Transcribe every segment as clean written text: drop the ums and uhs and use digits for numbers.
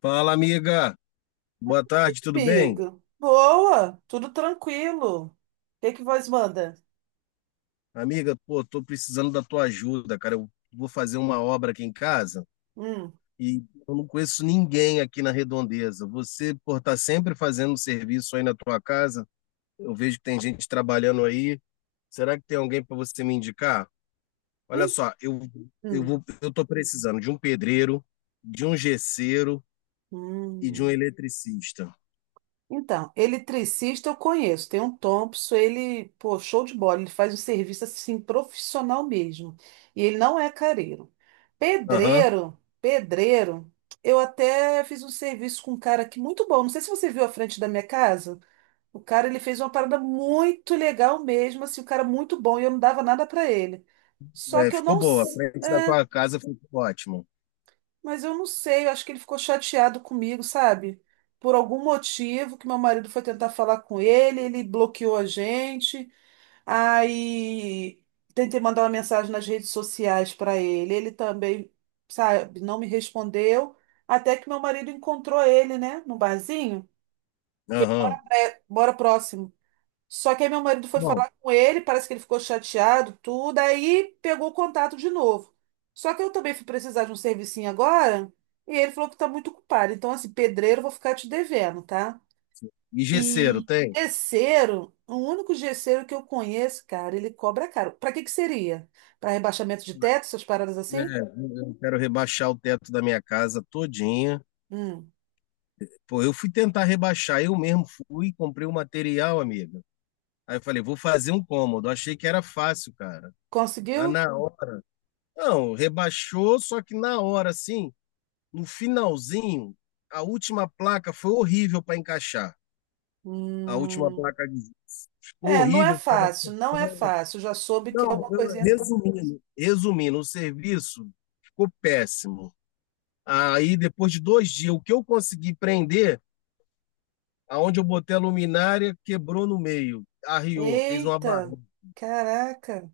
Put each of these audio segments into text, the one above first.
Fala, amiga. Boa tarde, tudo bem? Amigo. Boa, tudo tranquilo. O que que vós manda? Amiga, pô, tô precisando da tua ajuda, cara. Eu vou fazer uma obra aqui em casa Hum. e eu não conheço ninguém aqui na Redondeza. Você, por estar sempre fazendo serviço aí na tua casa, eu vejo que tem gente trabalhando aí. Será que tem alguém para você me indicar? Olha en- só, eu eu hum. vou eu tô precisando de um pedreiro, de um gesseiro e de um Hum. eletricista. Então, eletricista eu conheço, tem um Thompson, ele, pô, show de bola, ele faz um serviço assim profissional mesmo. E ele não é careiro. Aham. Pedreiro, pedreiro, eu até fiz um serviço com um cara aqui muito bom. Não sei se você viu a frente da minha casa. O cara, ele fez uma parada muito legal mesmo, assim, o cara muito bom, e eu não dava nada pra ele. Só É, que eu ficou não. boa. A frente da É, tua casa ficou ótimo. mas eu não sei, eu acho que ele ficou chateado comigo, sabe? Por algum motivo que meu marido foi tentar falar com ele, ele bloqueou a gente, aí tentei mandar uma mensagem nas redes sociais pra ele, ele também, sabe, não me respondeu, até que meu marido encontrou ele, né, no barzinho. Aham. Bora próximo. Só que aí meu marido foi Bom. falar com ele, parece que ele ficou chateado, tudo, aí pegou o contato de novo. Só que eu também fui precisar de um servicinho agora, e ele falou que tá muito ocupado. Então, assim, pedreiro, eu vou ficar te devendo, tá? E gesseiro, E tem? gesseiro, o único gesseiro que eu conheço, cara, ele cobra caro. Pra que que seria? Pra rebaixamento de teto, essas paradas assim? É, eu quero rebaixar o teto da minha casa todinha. Hum. Pô, eu fui tentar rebaixar, eu mesmo fui, comprei o material, amiga. Aí eu falei, vou fazer um cômodo. Achei que era fácil, cara. Mas Conseguiu? na hora, não, rebaixou, só que na hora, assim, no finalzinho, a última placa foi horrível para encaixar. A última Hum. placa de ficou É, não é horrível, ficava. fácil, não é fácil. Já soube que é Não, uma coisinha trabalhosa. resumindo, o serviço ficou péssimo. Aí, depois de 2 dias, o que eu consegui prender, aonde eu botei a luminária, quebrou no meio, arriou, fez uma Eita, barriga. caraca.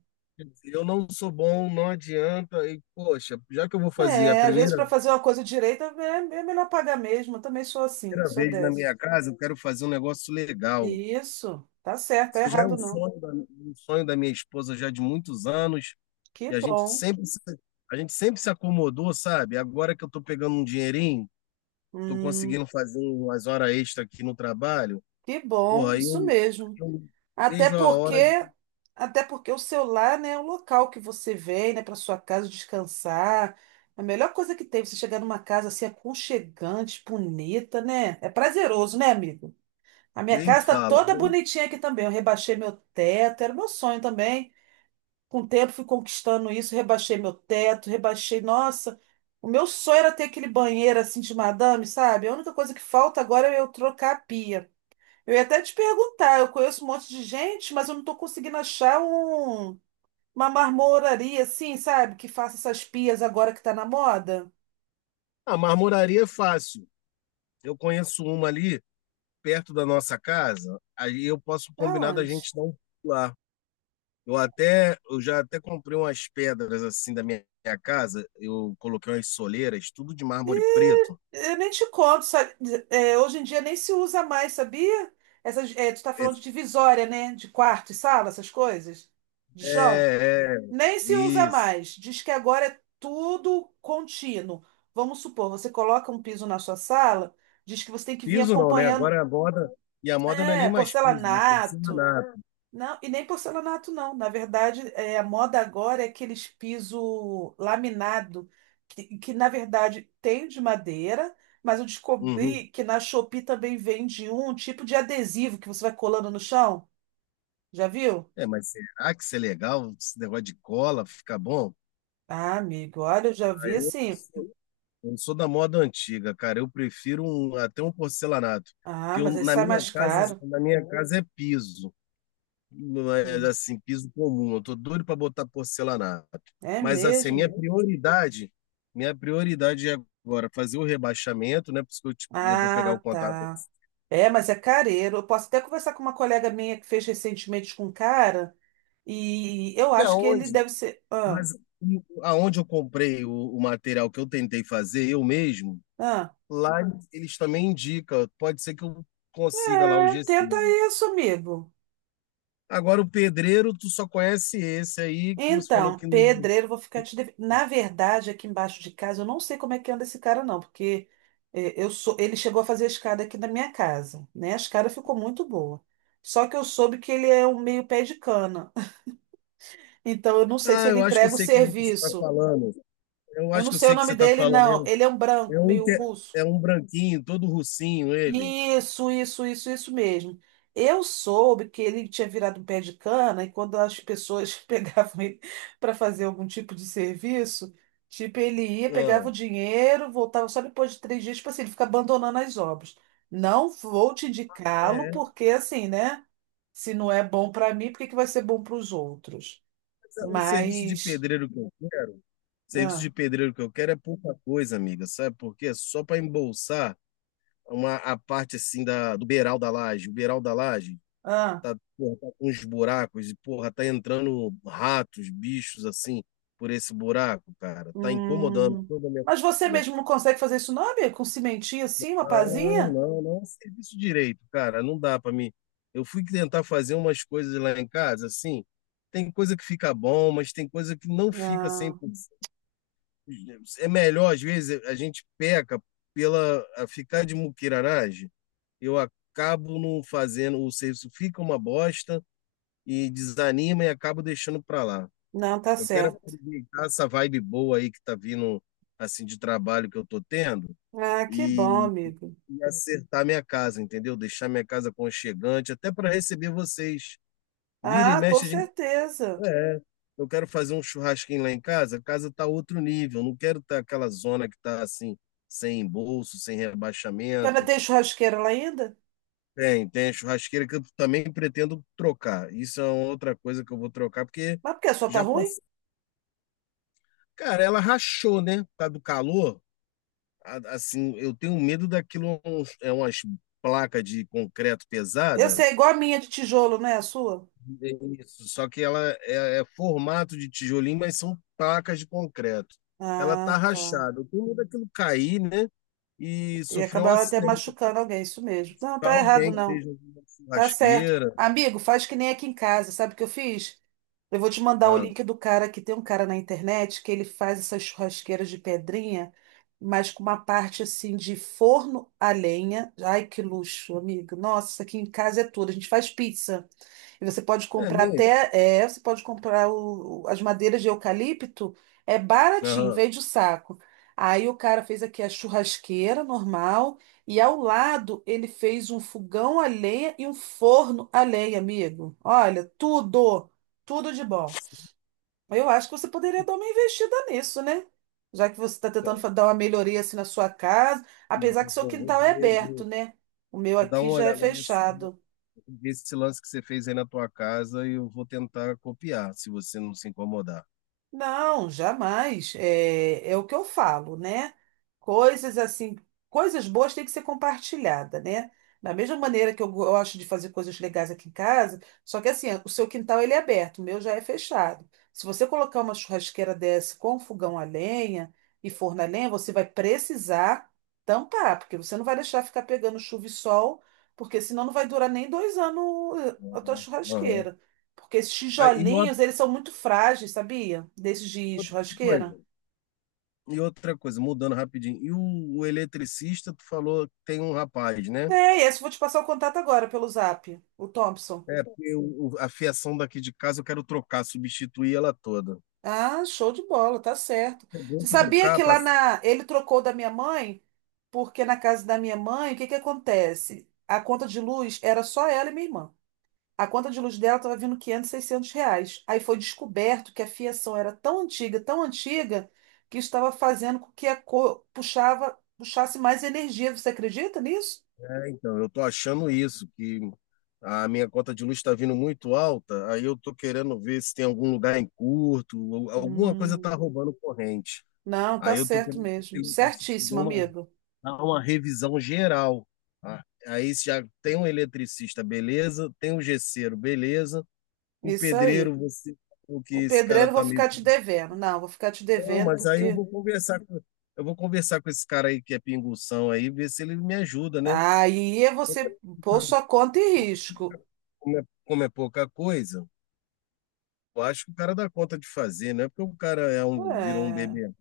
Eu não sou bom, não adianta. E, poxa, já que eu vou fazer a É, às vezes para primeira, fazer uma coisa direita é, é melhor pagar mesmo. Eu também sou assim, primeira sou vez na dessa. minha casa, eu quero fazer um negócio legal. Isso, tá certo, tá Isso já é errado um não. sonho um sonho da minha esposa já de muitos anos, Que e a gente bom. sempre, a gente sempre se acomodou, sabe? Agora que eu tô pegando um dinheirinho, tô Hum, conseguindo fazer umas horas extra aqui no trabalho. que Pô, bom, aí isso eu, mesmo. eu Até vejo a porque, hora, até porque o seu lar, né, é o local que você vem, né, para sua casa descansar. A melhor coisa que tem, você chegar numa casa assim aconchegante, bonita, né? É prazeroso, né, amigo? A minha nem casa está fala. toda bonitinha aqui também. Eu rebaixei meu teto, era meu sonho também. Com o tempo fui conquistando isso, rebaixei meu teto, rebaixei. Nossa, o meu sonho era ter aquele banheiro assim de madame, sabe? A única coisa que falta agora é eu trocar a pia. Eu ia até te perguntar, eu conheço um monte de gente, mas eu não estou conseguindo achar um, uma marmoraria assim, sabe? Que faça essas pias agora que tá na moda. A marmoraria é fácil. Eu conheço uma ali perto da nossa casa, aí eu posso combinar da Aonde? gente dar um pulo lá. Eu até, eu já até comprei umas pedras assim da minha casa, eu coloquei umas soleiras, tudo de mármore preto. Eu nem te conto, sabe? É, hoje em dia nem se usa mais, sabia? Essas, é, tu tá falando de divisória, né? De quarto e sala, essas coisas, de chão. É, é, Nem se usa isso. mais. Diz que agora é tudo contínuo. Vamos supor, você coloca um piso na sua sala, diz que você tem que vir Piso não, né? acompanhando, Agora a moda, a moda não é é, nem mais piso, é porcelanato, porcelanato. não, e nem porcelanato, não. Na verdade, é, a moda agora é aqueles piso laminado, que na verdade tem de madeira, mas eu Uhum. descobri que na Shopee também vende um tipo de adesivo que você vai colando no chão. Já viu? É, mas será que isso é legal? Esse negócio de cola fica bom? Ah, amigo, olha, eu já vi Eu não assim. sou, eu não sou da moda antiga, cara. Eu prefiro até um porcelanato. Ah, mas aí sai mais caro. Na minha casa é piso. Não é Hum, assim, piso comum. Eu tô doido para botar porcelanato. É Mas assim, mesmo? Minha prioridade é agora fazer o rebaixamento, né? Por isso que eu vou pegar o Ah, contato. tá. É, mas é careiro. Eu posso até conversar com uma colega minha que fez recentemente com um cara, e eu E acho que ele aonde? deve ser. Ah. Mas e aonde eu comprei o material que eu tentei fazer eu mesmo, Ah, lá eles também indicam. Pode ser que eu consiga lá o é, gesso. tenta isso, amigo. Agora, o pedreiro, tu só conhece esse aí que você falou Então, que não. pedreiro, vou ficar te devendo. Na verdade, aqui embaixo de casa, eu não sei como é que anda esse cara, não, porque eu sou. Ele chegou a fazer a escada aqui na minha casa, né? A escada ficou muito boa. Só que eu soube que ele é um meio pé de cana. Então, eu não sei se Ah, ele eu acho que eu entrega o sei quem você está serviço. falando. Eu Eu acho não que eu sei o sei que nome você está dele, falando. É não. um, Ele é um é branco, um, meio que é- russo. É um branquinho, todo russinho ele. Isso mesmo. Eu soube que ele tinha virado um pé de cana e quando as pessoas pegavam ele para fazer algum tipo de serviço, tipo, ele ia, pegava o Ah, dinheiro, voltava só depois de 3 dias, tipo assim, ele fica abandonando as obras. Não vou te indicá-lo, é, é. porque assim, né? Se não é bom para mim, por que que vai ser bom para os outros? O serviço de Mas. pedreiro que eu quero, serviço Ah, de pedreiro que eu quero é pouca coisa, amiga. Sabe por quê? Só para embolsar a parte assim do beiral da laje, o beiral da laje. ah, Tá, porra, tá com uns buracos e, porra, tá entrando ratos, bichos assim, por esse buraco, cara. Tá incomodando hum. toda a minha Mas você família. mesmo não consegue fazer isso, não, amigo? Com cimentinho assim, uma Não, pazinha? não, não, serviço direito, cara. Não dá pra mim. Eu fui tentar fazer umas coisas lá em casa, assim. Tem coisa que fica bom, mas tem coisa que não fica 100%. É melhor, às vezes, a gente peca pela a ficar de muquiraragem. Eu acabo não fazendo, o serviço fica uma bosta e desanima e acabo deixando para lá. Não, tá Eu quero certo. aproveitar essa vibe boa aí que tá vindo assim de trabalho que eu tô tendo Ah, que e, bom, amigo. e acertar minha casa, entendeu? Deixar minha casa aconchegante, até para receber vocês. Vira e Ah, com mexe, a gente. certeza. É, é. Eu quero fazer um churrasquinho lá em casa, a casa tá outro nível, não quero estar aquela zona que tá assim, sem embolso, sem Já vai rebaixamento. ter churrasqueira lá ainda? Tem, tem a churrasqueira que eu também pretendo trocar. Isso é uma outra coisa que eu vou trocar, porque Mas por que a sua tá já ruim? passou. Cara, ela rachou, né? Por causa do calor. Assim, eu tenho medo daquilo, umas placas de concreto Eu pesada. sei, é igual a minha de tijolo, não é a sua? Isso. Só que ela é, é formato de tijolinho, mas são placas de concreto. Ela tá Ah, tá. rachada. Eu tenho medo daquilo cair, né? E E sofrer um acabar até acidente. machucando alguém, isso mesmo. Não, Tá tá errado, alguém que não. esteja na Tá certo. churrasqueira. Amigo, faz que nem aqui em casa, sabe o que eu fiz? Eu vou te mandar o Ah, link do cara que tem um cara na internet que ele faz essas churrasqueiras de pedrinha, mas com uma parte assim de forno a lenha. Ai, que luxo, amigo. Nossa, aqui em casa é tudo. A gente faz pizza. E você pode é comprar mesmo? até, é, você pode comprar as madeiras de eucalipto, é baratinho, Aham. vende o saco. Aí o cara fez aqui a churrasqueira normal, e ao lado ele fez um fogão a lenha e um forno a lenha, amigo. Olha, tudo, tudo de bom. Eu acho que você poderia dar uma investida nisso, né? Já que você está tentando dar uma melhoria assim na sua casa, Não, apesar eu que seu vou, quintal é ver, eu aberto, vou, né? O meu vou dar aqui uma já é olhada nesse. fechado. Esse lance que você fez aí na tua casa, eu vou tentar copiar, se você não se incomodar. Não, jamais. É, é o que eu falo, né? Coisas assim, coisas boas têm que ser compartilhada, né? Da mesma maneira que eu gosto de fazer coisas legais aqui em casa, só que assim, o seu quintal ele é aberto, o meu já é fechado. Se você colocar uma churrasqueira dessa com fogão a lenha e forno a lenha, você vai precisar tampar, porque você não vai deixar ficar pegando chuva e sol, porque senão não vai durar nem 2 anos, a tua Uhum, uhum. churrasqueira. Porque esses Ah, e tijolinhos, eles são muito frágeis, sabia? Desses de outra coisa, churrasqueira. e outra coisa, mudando rapidinho. E o eletricista, tu falou que tem um rapaz, né? É, e esse eu vou te passar o contato agora pelo Zap, o Thompson. É, porque a fiação daqui de casa eu quero trocar, substituir ela toda. Ah, show de bola, tá certo. É bom Você sabia trocar, que lá passa-. na. Ele trocou da minha mãe? Porque na casa da minha mãe, o que que acontece? A conta de luz era só ela e minha irmã. A conta de luz dela estava vindo 500, R$ 600. Aí foi descoberto que a fiação era tão antiga, que estava fazendo com que a cor puxava, puxasse mais energia. Você acredita nisso? É, então, eu tô achando isso, que a minha conta de luz está vindo muito alta, aí eu tô querendo ver se tem algum lugar em curto, ou alguma coisa tá Hum, roubando corrente. não, tá Aí eu tô certo querendo ver mesmo. o eletricista dê Certíssimo, uma, amigo. dar uma revisão geral. Tá? Aí já tem um eletricista, beleza? Tem um gesseiro, beleza? O Isso aí. pedreiro, você falou que O esse pedreiro cara eu vou tá ficar meio. te devendo. Não, vou ficar te Não, devendo mas aí porque eu vou conversar com esse cara aí que é pinguição aí, ver se ele me ajuda, né? aí é você pôr sua conta em risco. Como é pouca coisa, eu acho que o cara dá conta de fazer, não é porque o cara é um, virou um É. bebê, não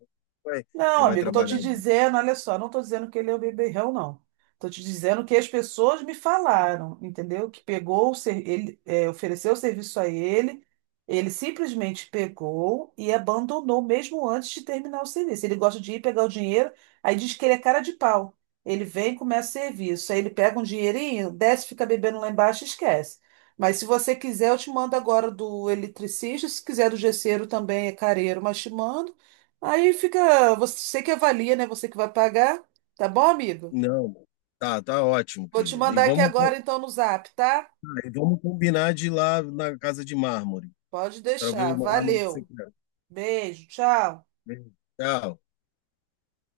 vai, Não, não vai amigo, tô te trabalhar. dizendo, olha só, não tô dizendo que ele é o beberrão, não. Tô te dizendo que as pessoas me falaram, entendeu? Que pegou, ele é, ofereceu o serviço a ele, ele simplesmente pegou e abandonou mesmo antes de terminar o serviço. Ele gosta de ir pegar o dinheiro, aí diz que ele é cara de pau. Ele vem e começa o serviço, aí ele pega um dinheirinho, desce, fica bebendo lá embaixo e esquece. Mas se você quiser, eu te mando agora do eletricista, se quiser do gesseiro também é careiro, mas te mando. Aí fica você que avalia, né? Você que vai pagar. Tá bom, amigo? Não, tá ótimo, Vou te querida. E mandar aqui vamos, agora, então, no Zap, tá? ah, e vamos combinar de ir lá na Casa de Mármore, Pode para ver deixar. o mármore que você Valeu. quer. Beijo, tchau. Tchau.